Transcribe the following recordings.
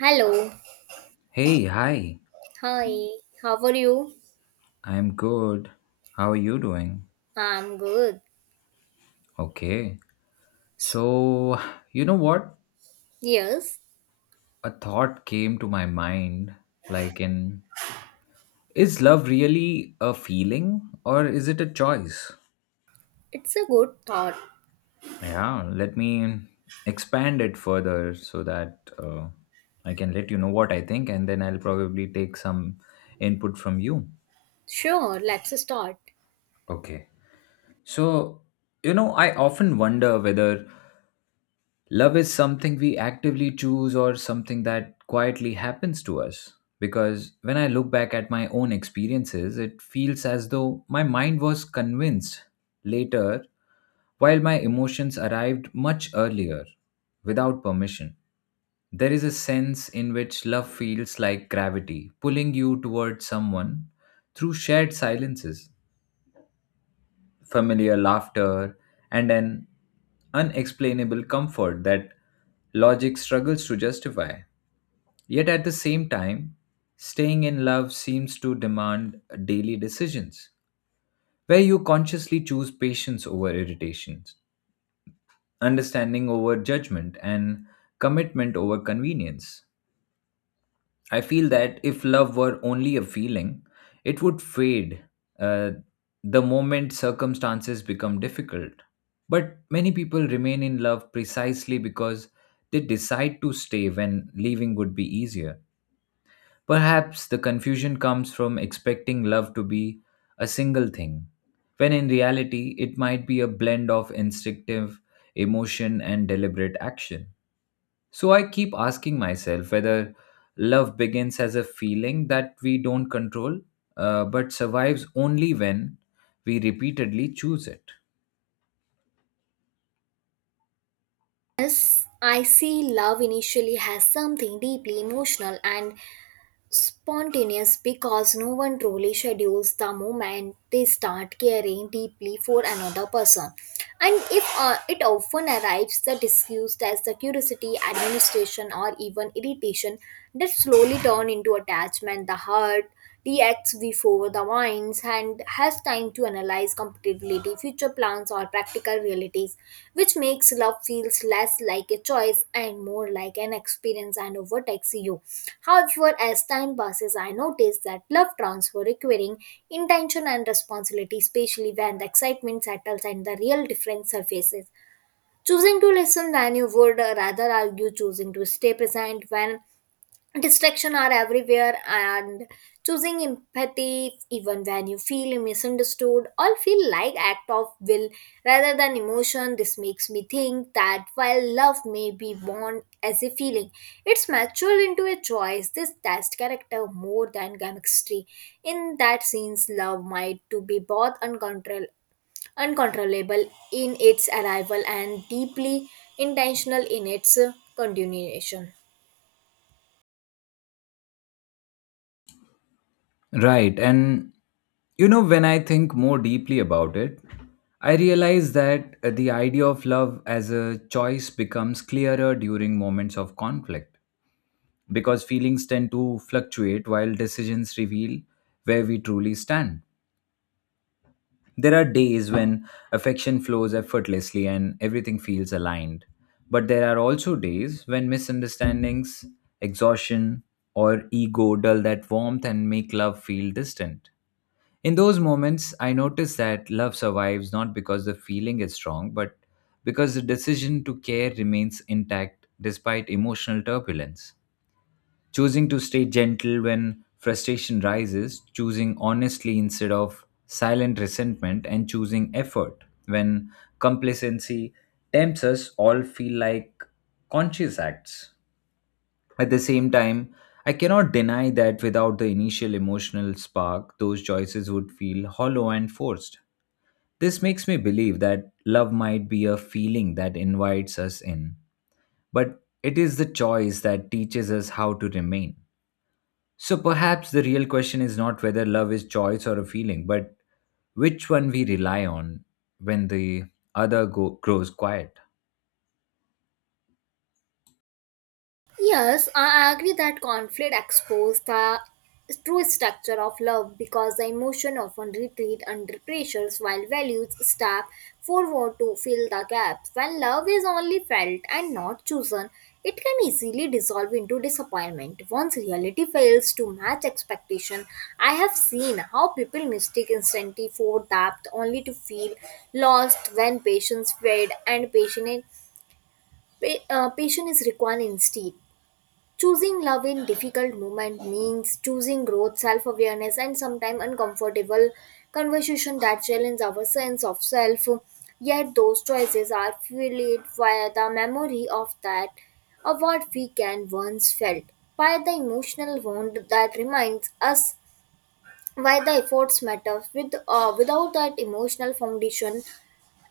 Hello. Hey, hi. Hi. How are you? I'm good. How are you doing? I'm good. Okay. So, you know what? Yes, A thought came to my mind like in is love really a feeling or is it a choice? it's a good thought. Yeah, let me expand it further so that I can let you know what I think and then I'll probably take some input from you. Sure, let's start. Okay. So, you know, I often wonder whether love is something we actively choose or something that quietly happens to us. Because when I look back at my own experiences, it feels as though my mind was convinced later, while my emotions arrived much earlier, without permission. There is a sense in which love feels like gravity, pulling you towards someone through shared silences, familiar laughter, and an unexplainable comfort that logic struggles to justify. Yet at the same time, staying in love seems to demand daily decisions, where you consciously choose patience over irritations, understanding over judgment, and commitment over convenience. I feel that if love were only a feeling, it would fade uh, the moment circumstances become difficult. But many people remain in love precisely because they decide to stay when leaving would be easier. Perhaps the confusion comes from expecting love to be a single thing, when in reality, it might be a blend of instinctive emotion and deliberate action. So I keep asking myself whether love begins as a feeling that we don't control, but survives only when we repeatedly choose it. Yes, I see love initially has something deeply emotional and spontaneous because no one truly schedules the moment they start caring deeply for another person. And if it often arrives the disguised as the curiosity, administration, or even irritation that slowly turn into attachment, the hurt reacts before the wines and has time to analyze compatibility, future plans, or practical realities, which makes love feels less like a choice and more like an experience and overtakes you. However, as time passes, I notice that love transfer requiring intention and responsibility, especially when the excitement settles and the real difference surfaces. Choosing to listen when you would rather argue, choosing to stay present when distraction are everywhere and choosing empathy even when you feel misunderstood or feel like act of will rather than emotion, this makes me think that while love may be born as a feeling, it's matured into a choice. This test character more than chemistry. In that sense, love might to be both uncontrollable in its arrival and deeply intentional in its continuation. Right. And, you know, when I think more deeply about it, I realize that the idea of love as a choice becomes clearer during moments of conflict because feelings tend to fluctuate while decisions reveal where we truly stand. There are days when affection flows effortlessly and everything feels aligned. But there are also days when misunderstandings, exhaustion, or ego dull that warmth and make love feel distant. In those moments, I notice that love survives not because the feeling is strong, but because the decision to care remains intact despite emotional turbulence, choosing to stay gentle when frustration rises, choosing honestly instead of silent resentment, and choosing effort when complacency tempts us, all feel like conscious acts. At the same time, I cannot deny that without the initial emotional spark, those choices would feel hollow and forced. This makes me believe that love might be a feeling that invites us in, but it is the choice that teaches us how to remain. So perhaps the real question is not whether love is choice or a feeling, but which one we rely on when the grows quiet. Yes, I agree that conflict exposes the true structure of love because the emotion often retreat under pressures while values step forward to fill the gaps. When love is only felt and not chosen, it can easily dissolve into disappointment. Once reality fails to match expectation, I have seen how people mistake instantly for depth only to feel lost when patience fade and patience is required instead. Choosing love in difficult moment means choosing growth, self-awareness, and sometimes uncomfortable conversation that challenge our sense of self. Yet those choices are fueled by the memory of that, of what we can once felt, by the emotional wound that reminds us why the efforts matter. Without that emotional foundation,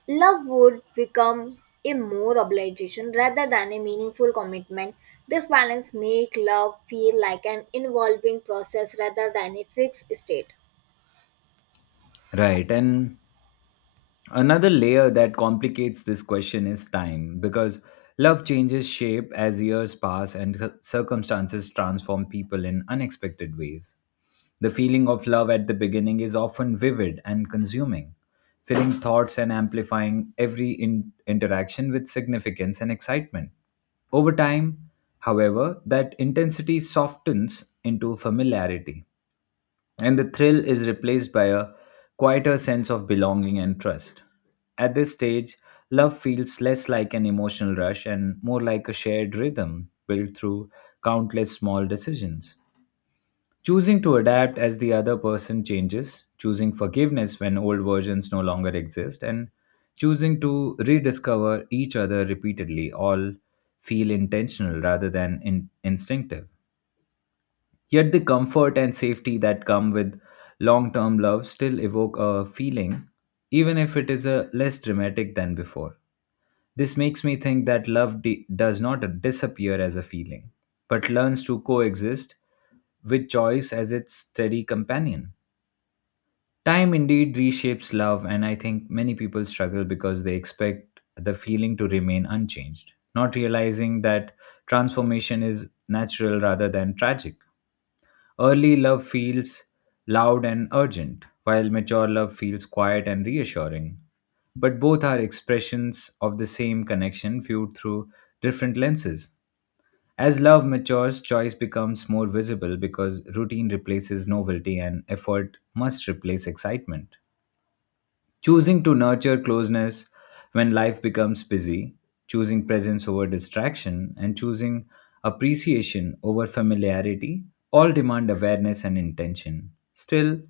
love would become a more obligation rather than a meaningful commitment. This balance makes love feel like an evolving process rather than a fixed state. Right. And another layer that complicates this question is time, because love changes shape as years pass and circumstances transform people in unexpected ways. The feeling of love at the beginning is often vivid and consuming, filling thoughts and amplifying every interaction with significance and excitement. Over time, however, that intensity softens into familiarity, and the thrill is replaced by a quieter sense of belonging and trust. At this stage, love feels less like an emotional rush and more like a shared rhythm built through countless small decisions. Choosing to adapt as the other person changes, choosing forgiveness when old versions no longer exist, and choosing to rediscover each other repeatedly all feel intentional rather than instinctive. Yet the comfort and safety that come with long term love still evoke a feeling, even if it is a less dramatic than before. This makes me think that love does not disappear as a feeling, but learns to coexist with choice as its steady companion. Time indeed reshapes love, and I think many people struggle because they expect the feeling to remain unchanged, not realizing that transformation is natural rather than tragic. Early love feels loud and urgent, while mature love feels quiet and reassuring. But both are expressions of the same connection viewed through different lenses. As love matures, choice becomes more visible because routine replaces novelty and effort must replace excitement, choosing to nurture closeness when life becomes busy, choosing presence over distraction, and choosing appreciation over familiarity all demand awareness and intention. Still,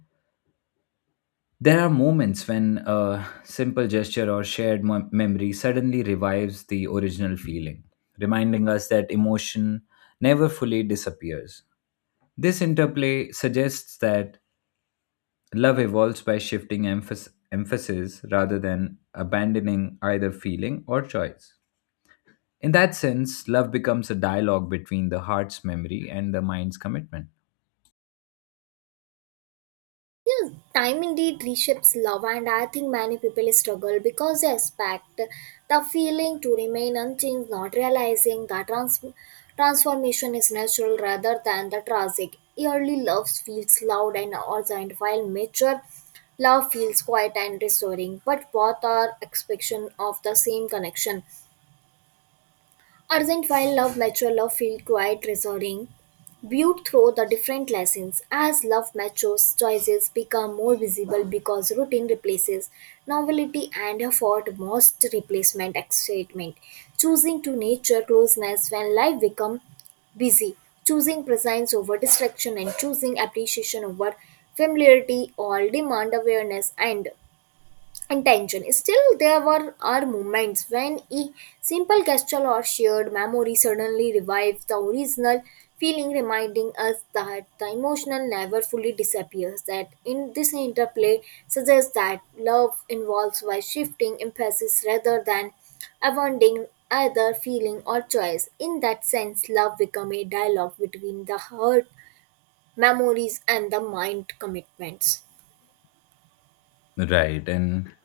there are moments when a simple gesture or shared memory suddenly revives the original feeling, reminding us that emotion never fully disappears. This interplay suggests that love evolves by shifting emphasis rather than abandoning either feeling or choice. In that sense, love becomes a dialogue between the heart's memory and the mind's commitment. Yes, time indeed reshapes love, and I think many people struggle because they expect the feeling to remain unchanged, not realizing that transformation is natural rather than the tragic. Early love feels loud and urgent, while mature love feels quiet and restoring, but both are expression of the same connection. Urgent while love natural love feel quite resounding, viewed through the different lessons. As love matures, choices become more visible because routine replaces novelty and effort most replacement excitement. Choosing to nature closeness when life become busy, choosing presence over distraction and choosing appreciation over familiarity all demand awareness and intention. Still, there were are moments when a simple gesture or shared memory suddenly revives the original feeling, reminding us that the emotional never fully disappears. That in this interplay suggests that love involves by shifting emphasis rather than abandoning either feeling or choice. In that sense, love becomes a dialogue between the heart memories and the mind commitments. Right. And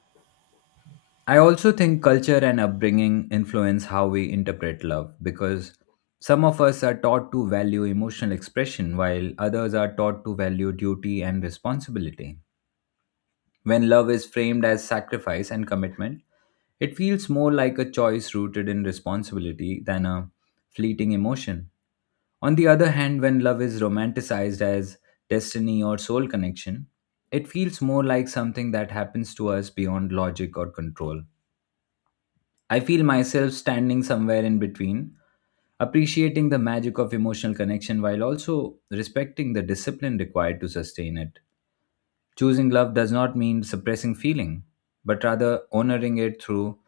I also think culture and upbringing influence how we interpret love because some of us are taught to value emotional expression while others are taught to value duty and responsibility. When love is framed as sacrifice and commitment, it feels more like a choice rooted in responsibility than a fleeting emotion. On the other hand, when love is romanticized as destiny or soul connection, it feels more like something that happens to us beyond logic or control. I feel myself standing somewhere in between, appreciating the magic of emotional connection while also respecting the discipline required to sustain it. Choosing love does not mean suppressing feeling, but rather honoring it through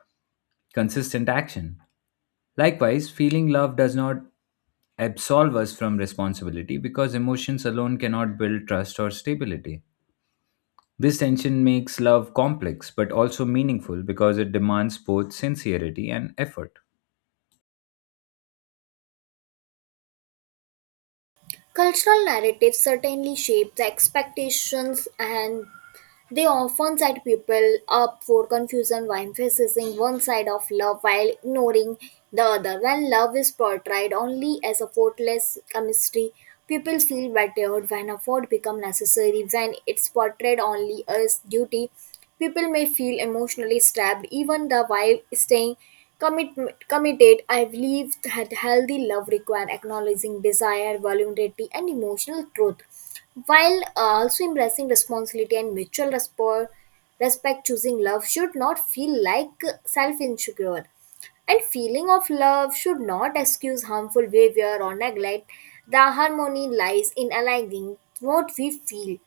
consistent action. Likewise, feeling love does not absolve us from responsibility because emotions alone cannot build trust or stability. This tension makes love complex but also meaningful because it demands both sincerity and effort. Cultural narratives certainly shape the expectations and they often set people up for confusion by emphasizing one side of love while ignoring the other. When love is portrayed only as a faultless chemistry, people feel battered when effort becomes necessary. When it's portrayed only as duty, people may feel emotionally stabbed even the while staying Commit, committed. I believe that healthy love requires acknowledging desire, vulnerability, and emotional truth, while also embracing responsibility and mutual respect. Choosing love should not feel like self insecure and feeling of love should not excuse harmful behavior or neglect. The harmony lies in aligning what we feel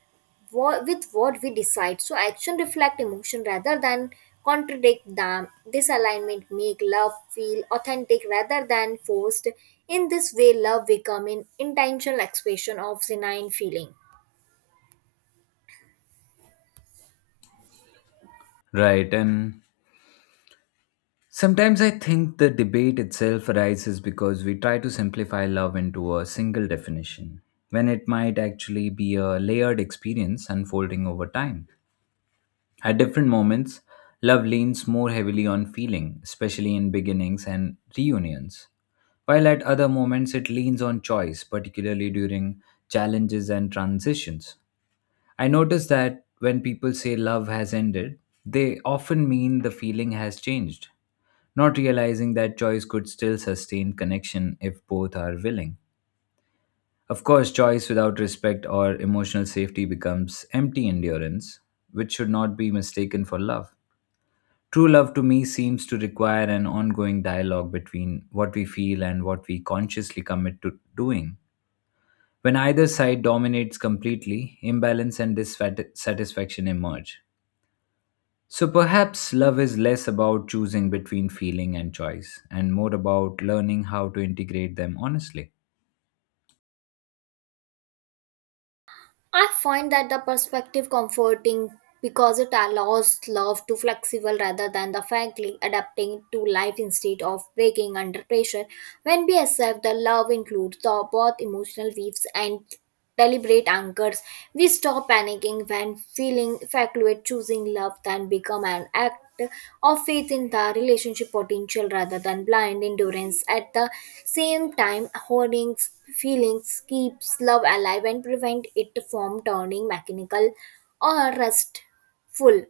with what we decide, so action reflect emotion rather than contradict them. This alignment make love feel authentic rather than forced. In this way, love become an intentional expression of genuine feeling. Right, and sometimes I think the debate itself arises because we try to simplify love into a single definition, when it might actually be a layered experience unfolding over time. At different moments, love leans more heavily on feeling, especially in beginnings and reunions, while at other moments it leans on choice, particularly during challenges and transitions. I notice that when people say love has ended, they often mean the feeling has changed, not realizing that choice could still sustain connection if both are willing. Of course, choice without respect or emotional safety becomes empty endurance, which should not be mistaken for love. True love to me seems to require an ongoing dialogue between what we feel and what we consciously commit to doing. When either side dominates completely, imbalance and dissatisfaction emerge. So perhaps love is less about choosing between feeling and choice and more about learning how to integrate them honestly. I find that the perspective comforting because it allows love to flexible rather than the frankly adapting to life instead of breaking under pressure. When we accept the love includes the both emotional weaves and deliberate anchors, we stop panicking when feeling fluctuate. Choosing love then become an act of faith in the relationship potential rather than blind endurance. At the same time, hoarding feelings keeps love alive and prevent it from turning mechanical or rustful.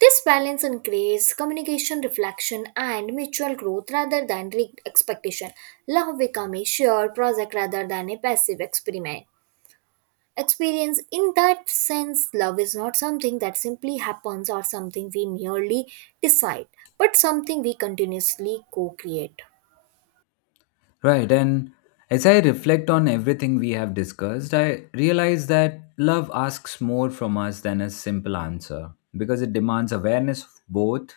This balance increases communication, reflection, and mutual growth rather than rigged expectation. Love becomes a shared project rather than a passive experiment experience. In that sense, love is not something that simply happens or something we merely decide, but something we continuously co create. Right, and as I reflect on everything we have discussed, I realize that love asks more from us than a simple answer because it demands awareness of both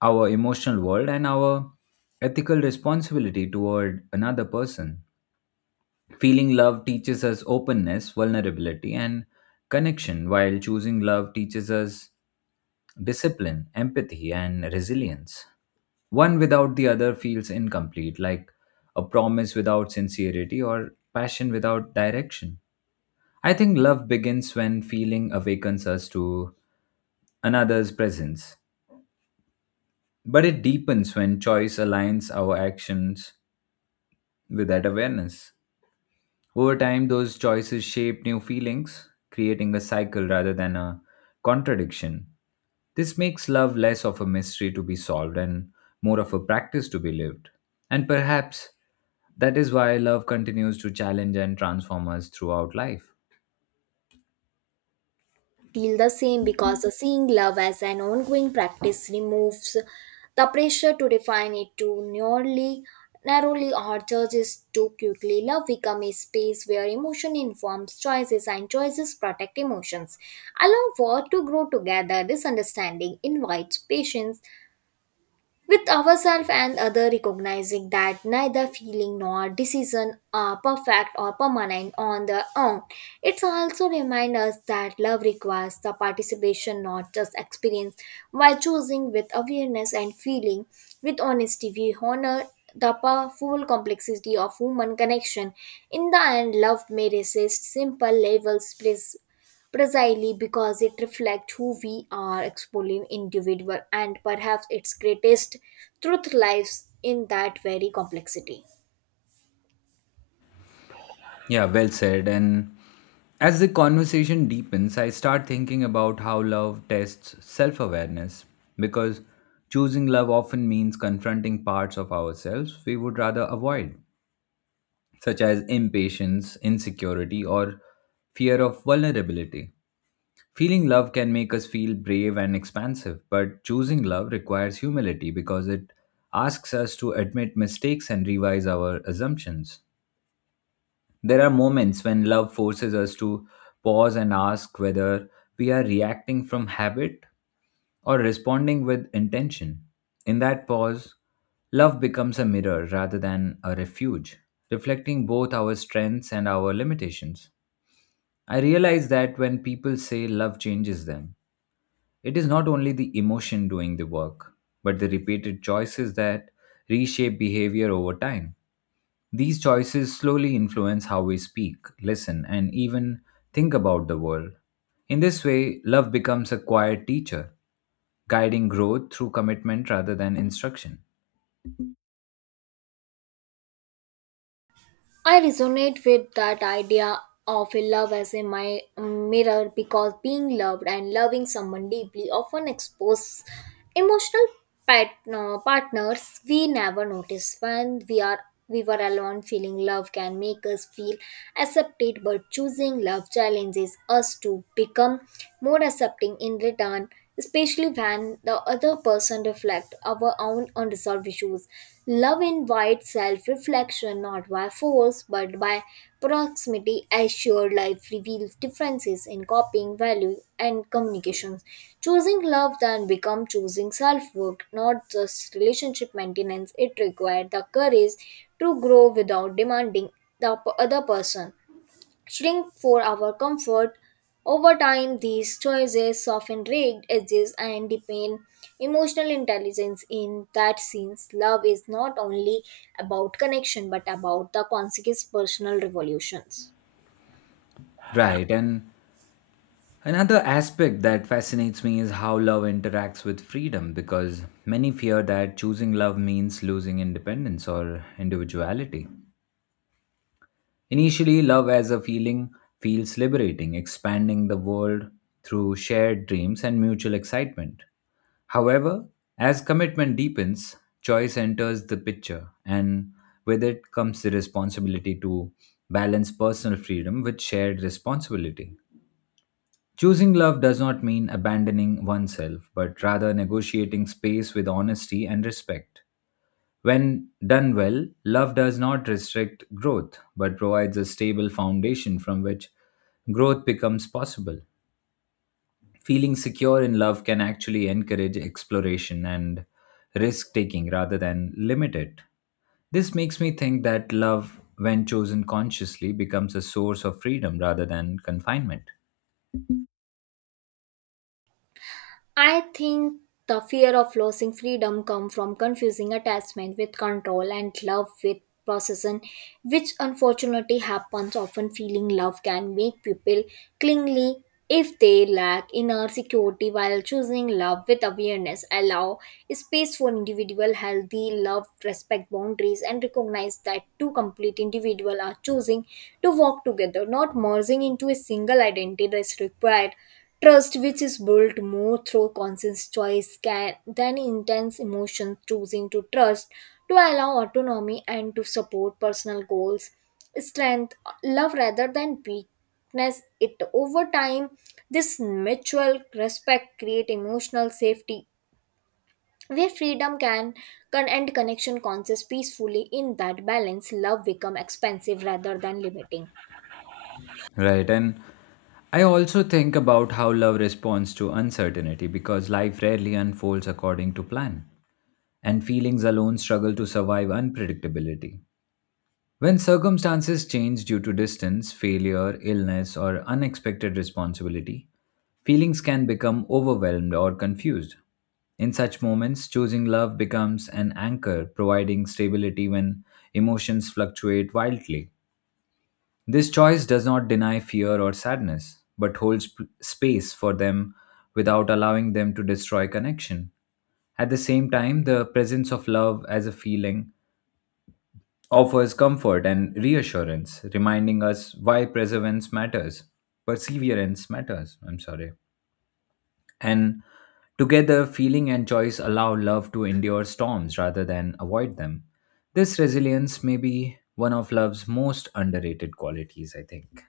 our emotional world and our ethical responsibility toward another person. Feeling love teaches us openness, vulnerability, and connection, while choosing love teaches us discipline, empathy, and resilience. One without the other feels incomplete, like a promise without sincerity or passion without direction. I think love begins when feeling awakens us to another's presence, but it deepens when choice aligns our actions with that awareness. Over time, those choices shape new feelings, creating a cycle rather than a contradiction. This makes love less of a mystery to be solved and more of a practice to be lived. And perhaps that is why love continues to challenge and transform us throughout life. Feel the same because the seeing love as an ongoing practice removes the pressure to define it too narrowly or judges too quickly. Love becomes a space where emotion informs choices and choices protect emotions. Allow for to grow together, this understanding invites patience with ourselves and other, recognizing that neither feeling nor decision are perfect or permanent on their own. It also reminds us that love requires the participation, not just experience. By choosing with awareness and feeling with honesty, we honor the powerful complexity of human connection. In the end, love may resist simple labels please precisely because it reflects who we are exploring individual, and perhaps its greatest truth lies in that very complexity. Yeah, well said. And as the conversation deepens, I start thinking about how love tests self awareness because choosing love often means confronting parts of ourselves we would rather avoid, such as impatience, insecurity, or fear of vulnerability. Feeling love can make us feel brave and expansive, but choosing love requires humility because it asks us to admit mistakes and revise our assumptions. There are moments when love forces us to pause and ask whether we are reacting from habit or responding with intention. In that pause, love becomes a mirror rather than a refuge, reflecting both our strengths and our limitations. I realize that when people say love changes them, it is not only the emotion doing the work, but the repeated choices that reshape behavior over time. These choices slowly influence how we speak, listen, and even think about the world. In this way, love becomes a quiet teacher, guiding growth through commitment rather than instruction. I resonate with that idea of a love as a mirror because being loved and loving someone deeply often exposes emotional partners we never notice when we were alone. Feeling love can make us feel accepted, but choosing love challenges us to become more accepting in return, especially when the other person reflects our own unresolved issues. Love invites self reflection, not by force but by proximity, as shared life reveals differences in copying, value, and communications. Choosing love then becomes choosing self work, not just relationship maintenance. It requires the courage to grow without demanding the other person shrink for our comfort. Over time, these choices soften rigged edges and deepen emotional intelligence. In that sense, love is not only about connection but about the consequence personal revolutions. Right, and another aspect that fascinates me is how love interacts with freedom because many fear that choosing love means losing independence or individuality. Initially, love as a feeling feels liberating, expanding the world through shared dreams and mutual excitement. However, as commitment deepens, choice enters the picture, and with it comes the responsibility to balance personal freedom with shared responsibility. Choosing love does not mean abandoning oneself, but rather negotiating space with honesty and respect. When done well, love does not restrict growth, but provides a stable foundation from which growth becomes possible. Feeling secure in love can actually encourage exploration and risk taking rather than limit it. This makes me think that love, when chosen consciously, becomes a source of freedom rather than confinement. I think the fear of losing freedom comes from confusing attachment with control and love with possession, which unfortunately happens often. Feeling love can make people clingy if they lack inner security, while choosing love with awareness allow space for individual healthy love, respect boundaries, and recognize that two complete individuals are choosing to walk together, not merging into a single identity. That is required trust, which is built more through conscious than intense emotion. Choosing to trust, to allow autonomy, and to support personal goals, strength, love rather than weakness. It over time, this mutual respect create emotional safety where freedom can and connection conscious peacefully. In that balance, love become expansive rather than limiting. Right, and I also think about how love responds to uncertainty because life rarely unfolds according to plan, and feelings alone struggle to survive unpredictability. When circumstances change due to distance, failure, illness, or unexpected responsibility, feelings can become overwhelmed or confused. In such moments, choosing love becomes an anchor, providing stability when emotions fluctuate wildly. This choice does not deny fear or sadness, but holds space for them without allowing them to destroy connection. At the same time, the presence of love as a feeling offers comfort and reassurance, reminding us why perseverance matters. I'm sorry. And together, feeling and choice allow love to endure storms rather than avoid them. This resilience may be one of love's most underrated qualities, I think.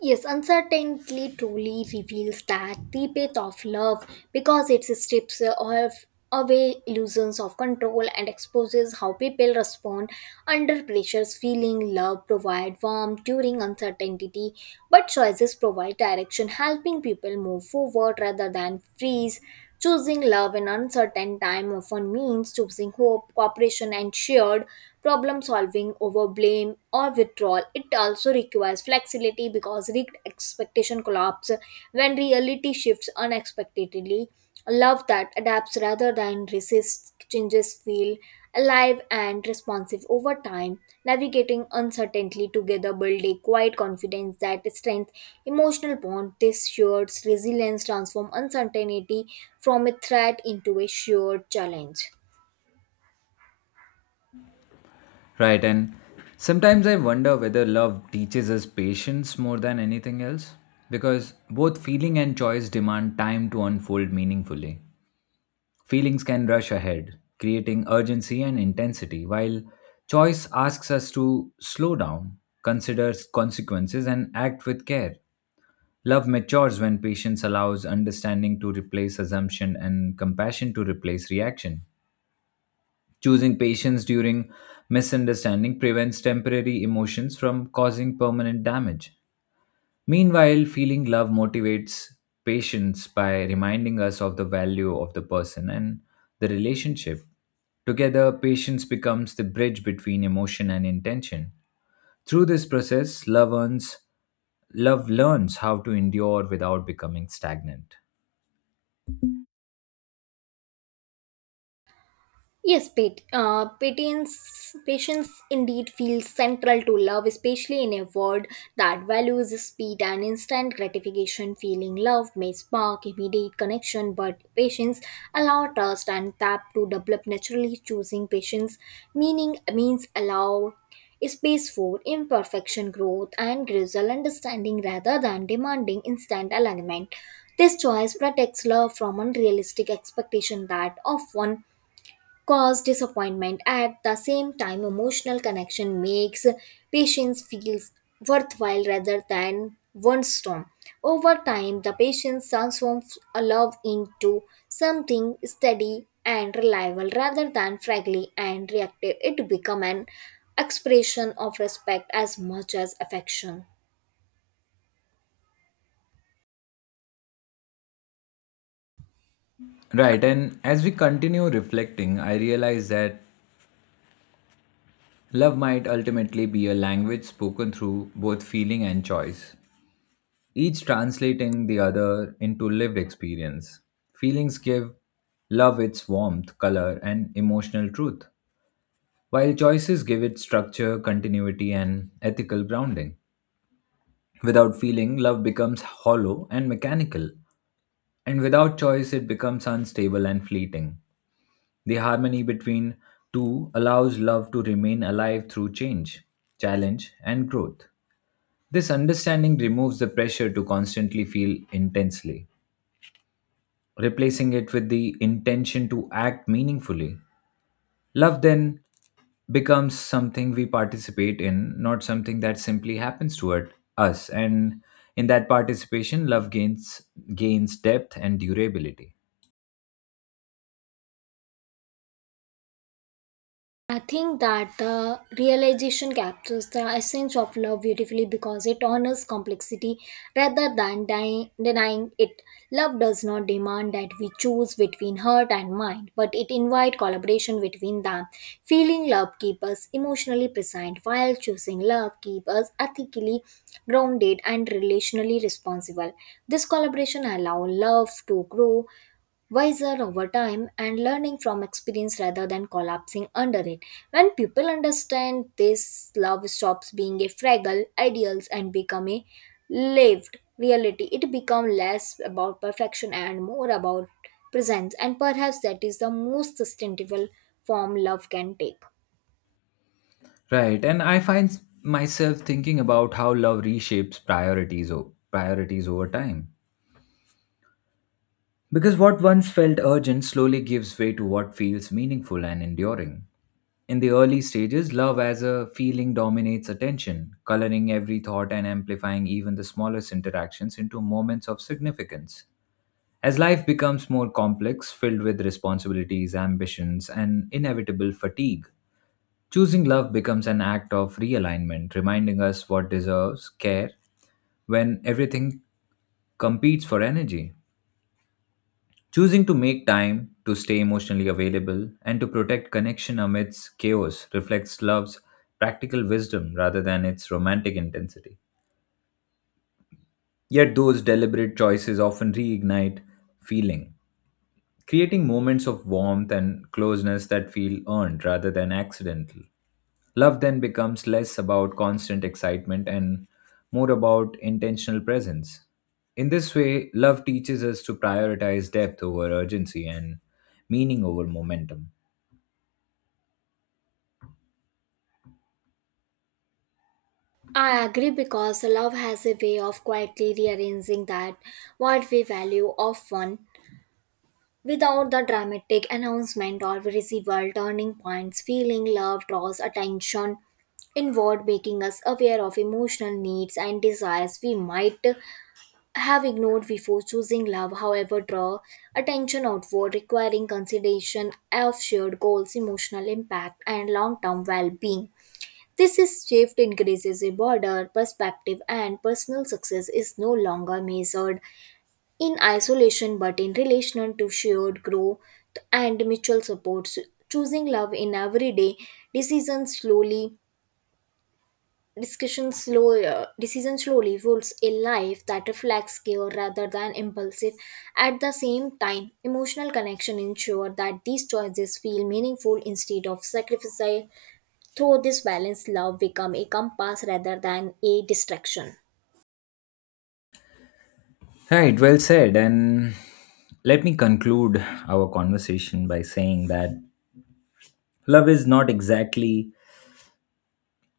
Yes, uncertainty truly reveals that the path of love because it strips of away illusions of control and exposes how people respond under pressures. Feeling love provide warmth during uncertainty, but choices provide direction, helping people move forward rather than freeze. Choosing love in uncertain time often means choosing hope, cooperation, and shared problem solving over blame or withdrawal. It also requires flexibility because rigged expectation collapse when reality shifts unexpectedly. Love that adapts rather than resists changes feel alive and responsive over time. Navigating uncertainty together build a quiet confidence that strength emotional bond. This shared resilience transform uncertainty from a threat into a shared challenge. Right, and sometimes I wonder whether love teaches us patience more than anything else, because both feeling and choice demand time to unfold meaningfully. Feelings can rush ahead, creating urgency and intensity, while choice asks us to slow down, consider consequences, and act with care. Love matures when patience allows understanding to replace assumption and compassion to replace reaction. Choosing patience during misunderstanding prevents temporary emotions from causing permanent damage. Meanwhile, feeling love motivates patience by reminding us of the value of the person and the relationship. Together, patience becomes the bridge between emotion and intention. Through this process, love learns how to endure without becoming stagnant. Yes, patience indeed feels central to love, especially in a world that values speed and instant gratification. Feeling love may spark immediate connection, but patience allows trust and tap to develop naturally. Choosing patience meaning means allow space for imperfection, growth, and gradual understanding rather than demanding instant alignment. This choice protects love from unrealistic expectation that often cause disappointment. At the same time, emotional connection makes patience feels worthwhile rather than one storm. Over time, the patience transforms a love into something steady and reliable rather than fragile and reactive. It becomes an expression of respect as much as affection. Right, and as we continue reflecting, I realize that love might ultimately be a language spoken through both feeling and choice, each translating the other into lived experience. Feelings give love its warmth, color, and emotional truth, while choices give it structure, continuity, and ethical grounding. Without feeling, love becomes hollow and mechanical, and without choice, it becomes unstable and fleeting. The harmony between two allows love to remain alive through change, challenge, and growth. This understanding removes the pressure to constantly feel intensely, replacing it with the intention to act meaningfully. Love then becomes something we participate in, not something that simply happens toward us. And in that participation, love gains gains depth and durability. I think that the realization captures the essence of love beautifully because it honors complexity rather than denying it. Love does not demand that we choose between heart and mind, but it invites collaboration between them. Feeling love keeps us emotionally present, while choosing love keeps us ethically grounded and relationally responsible. This collaboration allows love to grow wiser over time and learning from experience rather than collapsing under it. When people understand this, love stops being a fragile ideals and become a lived reality. It becomes less about perfection and more about presence, and perhaps that is the most sustainable form love can take. Right. And I find myself thinking about how love reshapes priorities over time, because what once felt urgent slowly gives way to what feels meaningful and enduring. In the early stages, love as a feeling dominates attention, coloring every thought and amplifying even the smallest interactions into moments of significance. As life becomes more complex, filled with responsibilities, ambitions, and inevitable fatigue, choosing love becomes an act of realignment, reminding us what deserves care when everything competes for energy. Choosing to make time to stay emotionally available and to protect connection amidst chaos reflects love's practical wisdom rather than its romantic intensity. Yet, those deliberate choices often reignite feeling, creating moments of warmth and closeness that feel earned rather than accidental. Love then becomes less about constant excitement and more about intentional presence. In this way, love teaches us to prioritize depth over urgency and meaning over momentum. I agree because love has a way of quietly rearranging that what we value often. Without the dramatic announcement or visible turning points, feeling love draws attention inward, making us aware of emotional needs and desires we might have ignored before choosing love. However, draw attention outward, requiring consideration of shared goals, emotional impact, and long term well being. This is shift increases a broader perspective, and personal success is no longer measured in isolation but in relation to shared growth and mutual supports. Choosing love in everyday decisions slowly discussion slow decision slowly rules a life that reflects care rather than impulsive. At the same time, emotional connection ensure that these choices feel meaningful instead of sacrificial. Through this balance, love become a compass rather than a distraction. Right, well said. And let me conclude our conversation by saying that love is not exactly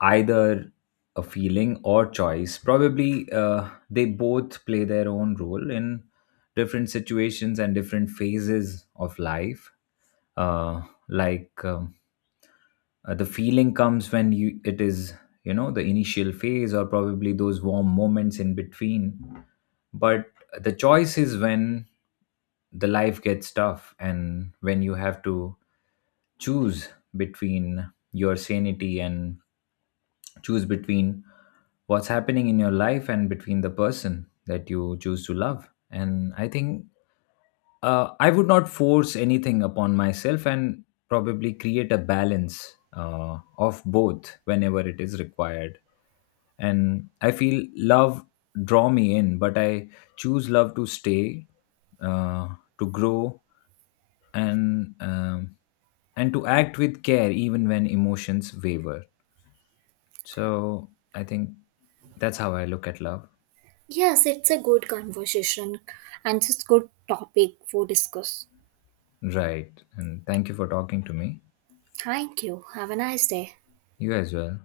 either a feeling or choice. Probably they both play their own role in different situations and different phases of life. Uh, like, um the feeling comes when you it is you know the initial phase or probably those warm moments in between, but the choice is when the life gets tough and when you have to choose between your sanity and choose between what's happening in your life and between the person that you choose to love. And I think I would not force anything upon myself and probably create a balance of both whenever it is required. And I feel love draw me in, but I choose love to stay, uh, to grow, and um, and to act with care even when emotions waver. So I think that's how I look at love. Yes, it's a good conversation, and it's a good topic for discuss. Right. And thank you for talking to me. Thank you. Have a nice day. You as well.